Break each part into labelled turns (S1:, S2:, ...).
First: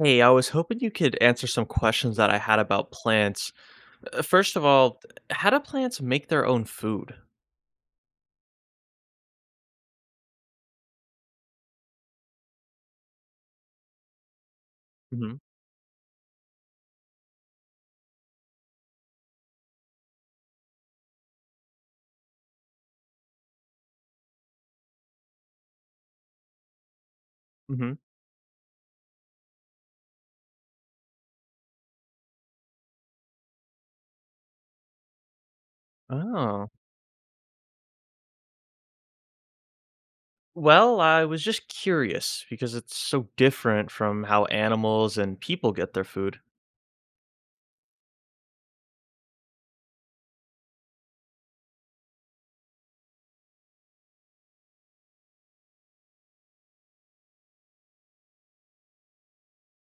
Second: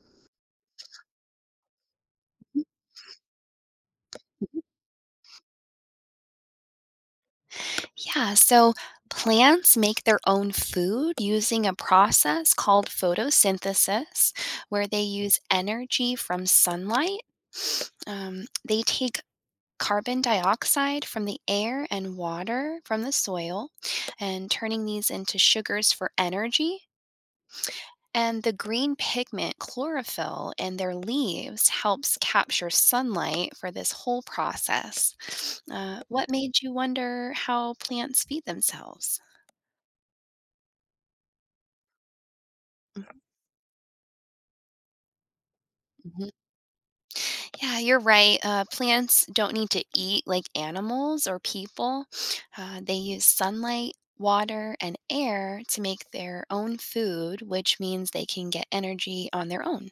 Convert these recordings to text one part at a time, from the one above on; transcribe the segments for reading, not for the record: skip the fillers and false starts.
S1: Hey, I was hoping you could answer some questions that I had
S2: Mhm.
S1: about plants. First
S2: Mhm.
S1: of all, how do plants make their own food?
S2: Yeah, so plants make their own food using a process called photosynthesis, where they
S1: Hmm.
S2: use energy from sunlight. They take carbon dioxide from the air and water from the soil and turning these into sugars for energy.
S1: Hmm.
S2: And the green pigment chlorophyll in their leaves helps capture sunlight for this whole process. What made
S1: Oh.
S2: you wonder how plants feed themselves?
S1: Well, I was just curious because it's so different from how animals and people get their
S2: Mhm.
S1: food.
S2: Yeah, you're right. Plants don't need to eat like animals or people. They use sunlight, water, and air to make their own food, which means they can get energy on their own.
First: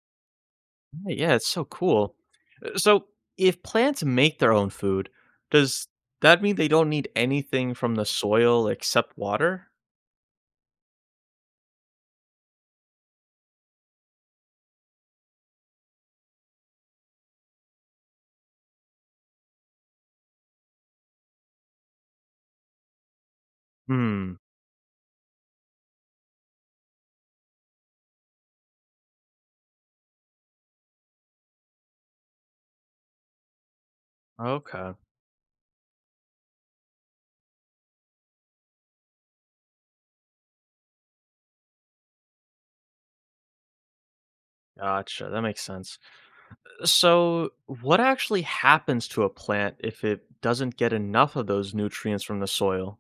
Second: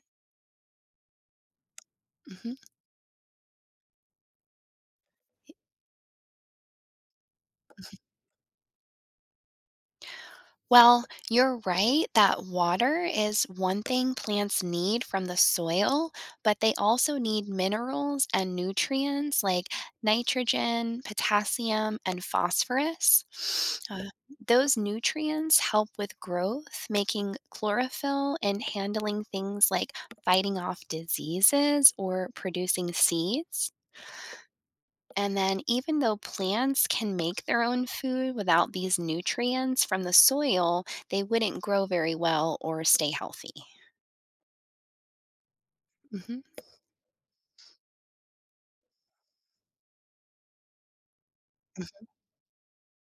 S1: Yeah, yeah, it's so cool.
S2: Mhm.
S1: So, if plants make their own food, does that mean they don't need anything from the soil except water?
S2: Well, you're right that water is one thing plants need from the soil, but they also need minerals and nutrients like nitrogen, potassium, and phosphorus. Uh,
S1: Hmm.
S2: those nutrients help with growth, making chlorophyll and handling things like fighting off diseases or producing seeds.
S1: Okay.
S2: And then, even though plants can make their own food without these nutrients from the soil, they wouldn't grow very well or stay healthy.
S1: Gotcha. That makes sense.
S2: Mhm.
S1: So, what actually happens to a plant if it doesn't get enough of those nutrients from the soil?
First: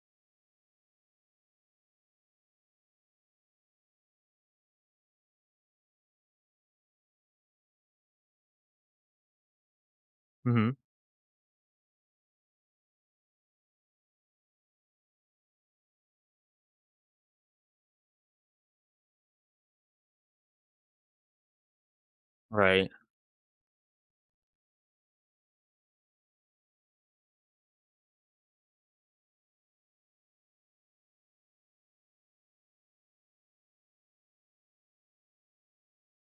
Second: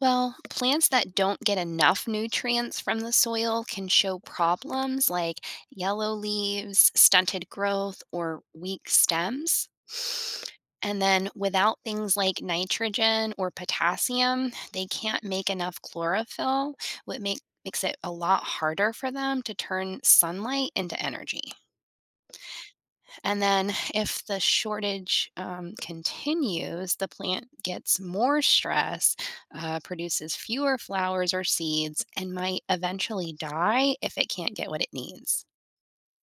S2: Well, plants that don't get enough nutrients from the soil can show problems like yellow leaves, stunted growth, or weak stems.
S1: Hmm.
S2: And then without things like nitrogen or potassium, they can't make enough chlorophyll, which makes it a lot harder for them to turn sunlight into energy.
S1: Right.
S2: And then, if the shortage continues, the plant gets more stress, produces fewer flowers or seeds, and might eventually die if it can't get what it needs.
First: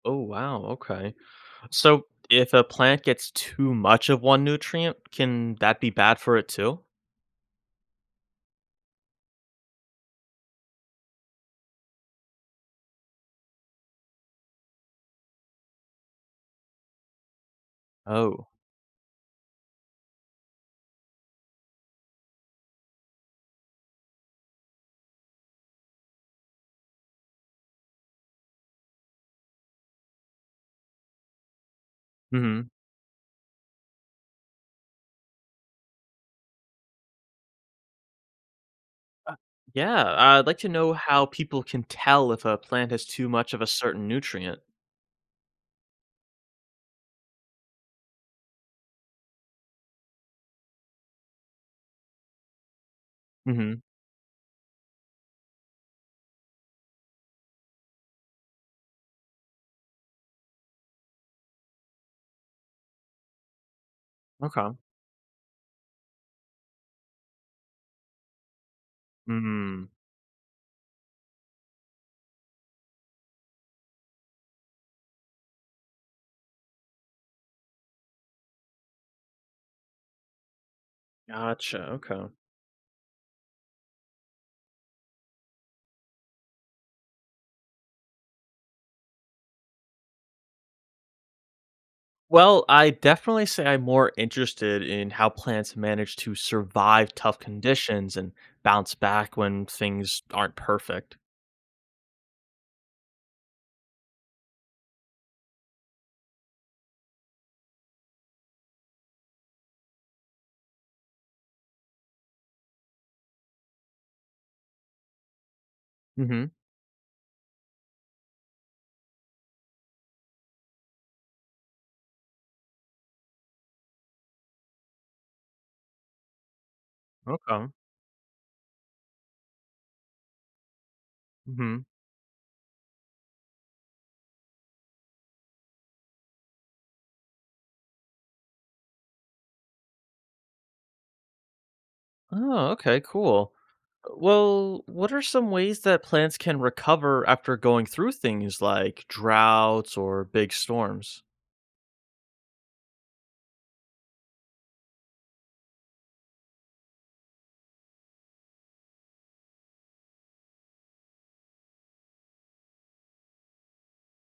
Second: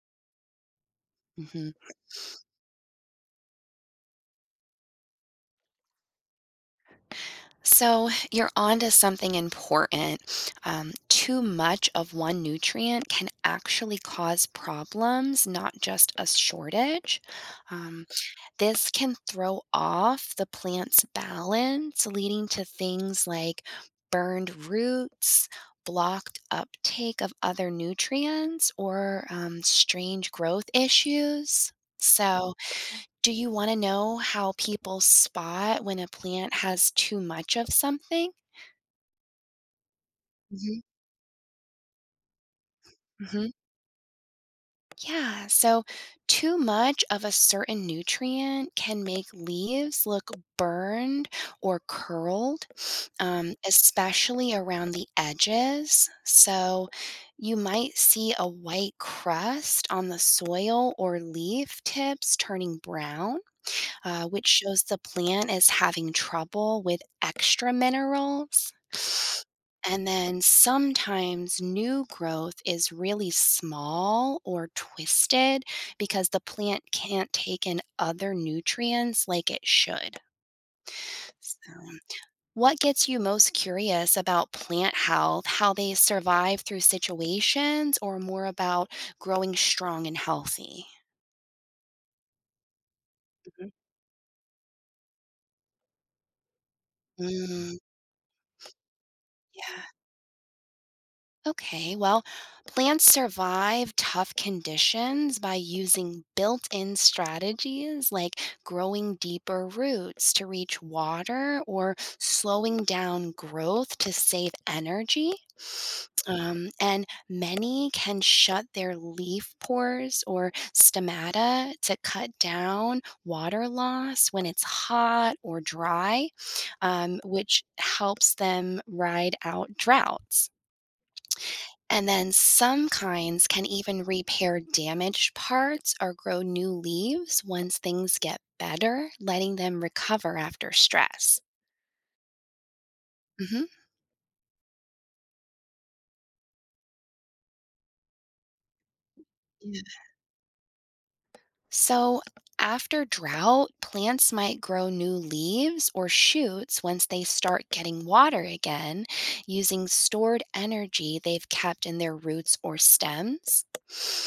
S1: Oh, wow. Okay.
S2: Mhm.
S1: So, if a plant gets too much of one nutrient, can that be bad for it too?
S2: So, you're onto something important. Too much of one nutrient can actually cause problems, not just a shortage. Um,
S1: Oh.
S2: This can throw off the plant's balance, leading to things like burned roots, blocked uptake of other nutrients, or strange growth issues. So,
S1: Hmm.
S2: do you want to know how people spot when a plant has too much of something?
S1: Uh, Yeah, I'd like to
S2: Hmm.
S1: know how people can tell if a plant has too
S2: Hmm.
S1: much of a certain nutrient.
S2: Yeah, so too much of a certain nutrient can make leaves look burned or curled,
S1: Hmm.
S2: especially around the edges. So you might see a white crust on the soil or leaf tips turning brown which
S1: Okay.
S2: shows the plant is having trouble with extra minerals.
S1: Mm,
S2: And then sometimes new growth is really small or twisted because the plant can't take in other nutrients like it should.
S1: gotcha.
S2: So,
S1: Okay.
S2: what gets you most curious about plant health, how they survive through situations, or more about growing strong and healthy?
S1: Well, I definitely say
S2: Mhm.
S1: I'm more interested in how plants manage to survive tough
S2: Mm,
S1: conditions and bounce back when
S2: yeah.
S1: things aren't perfect.
S2: Okay, well, plants survive tough conditions by using built in strategies like growing deeper roots to reach water or slowing down growth to save energy.
S1: Hmm.
S2: And many can shut their leaf pores or stomata to cut down water loss when it's hot or dry, which
S1: Okay.
S2: helps them ride out droughts.
S1: Hmm.
S2: And then some kinds can even repair damaged parts or grow new leaves once things get better, letting them recover after stress.
S1: Oh, okay, cool.
S2: Mhm.
S1: Well, what are some ways that plants can recover after going through things like droughts or big storms?
S2: So, after drought, plants might grow new leaves or shoots once they start getting water again, using stored energy they've kept in their roots or stems.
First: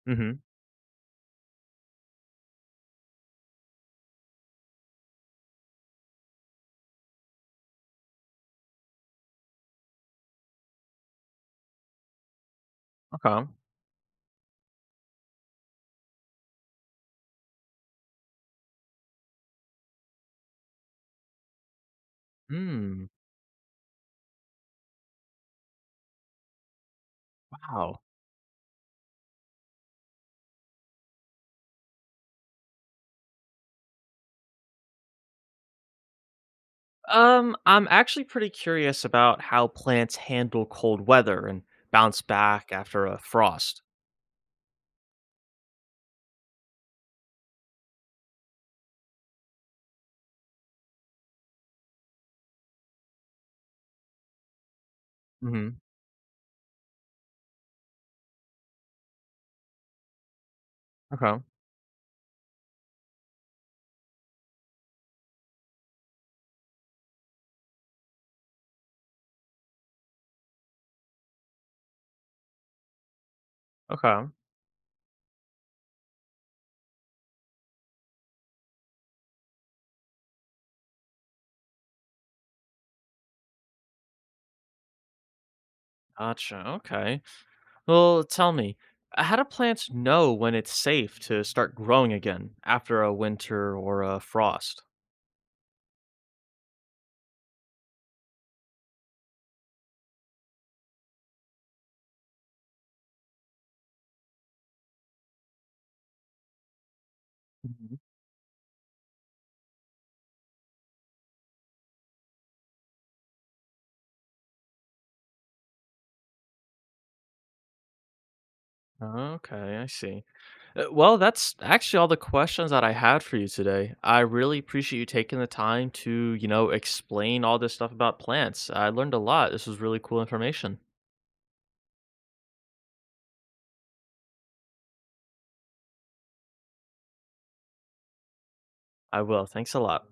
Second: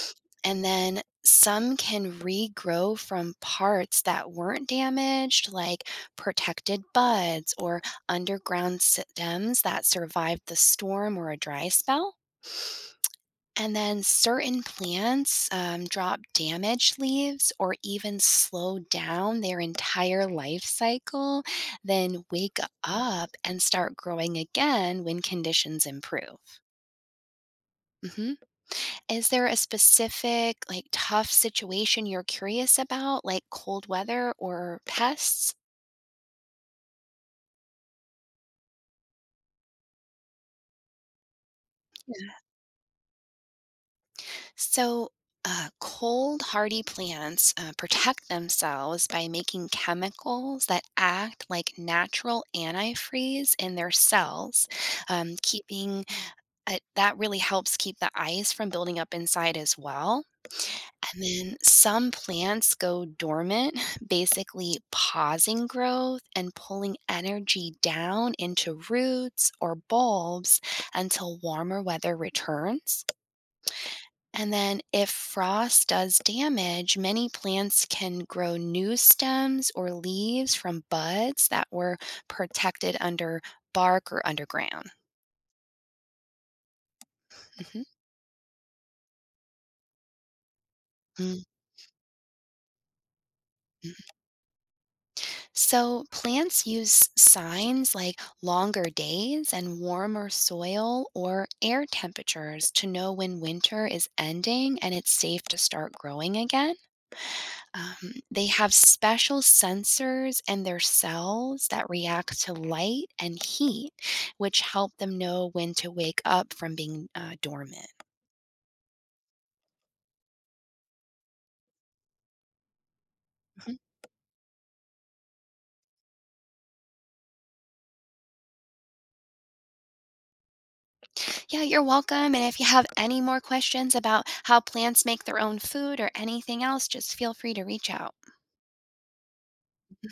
S1: Hmm.
S2: And then some can regrow from parts that weren't damaged, like protected buds or underground stems that survived the storm or a dry spell.
S1: Okay.
S2: And then certain plants drop damaged leaves or even slow down their entire life cycle, then wake
S1: Mm,
S2: up and start growing again when conditions improve.
S1: wow.
S2: Hmm. Is there a specific, like, tough situation you're curious about, like cold weather or pests?
S1: I'm actually pretty curious about how plants handle cold weather and bounce back after a frost.
S2: So, cold hardy plants protect themselves by making chemicals that act like natural antifreeze in their cells,
S1: Hmm.
S2: keeping that really helps keep the ice from building up inside as well. And
S1: Okay.
S2: then some plants go dormant, basically pausing growth and pulling energy down into roots or bulbs until warmer weather returns.
S1: Okay.
S2: And then, if frost does damage, many plants can grow new stems or leaves from buds that were protected under bark or underground.
S1: Gotcha. Okay.
S2: Mhm.
S1: Well, tell me, how do plants know when it's safe
S2: Mm,
S1: to start growing again after a winter or
S2: mm.
S1: a frost?
S2: So, plants use signs like longer days and warmer soil or air temperatures to know when winter is ending and it's safe to start growing again.
S1: Mhm.
S2: They have special sensors in their cells that react to light and heat, which help them know when to wake up from being dormant.
S1: Okay, I see. Well, that's actually all the questions that I had for you
S2: Mhm.
S1: today. I really appreciate you taking the time to, explain all this stuff about plants. I learned a lot. This was really cool information.
S2: Yeah, you're welcome. And if you have any more questions about how plants make their own food or anything else, just feel free to reach out.
S1: I will. Thanks a lot.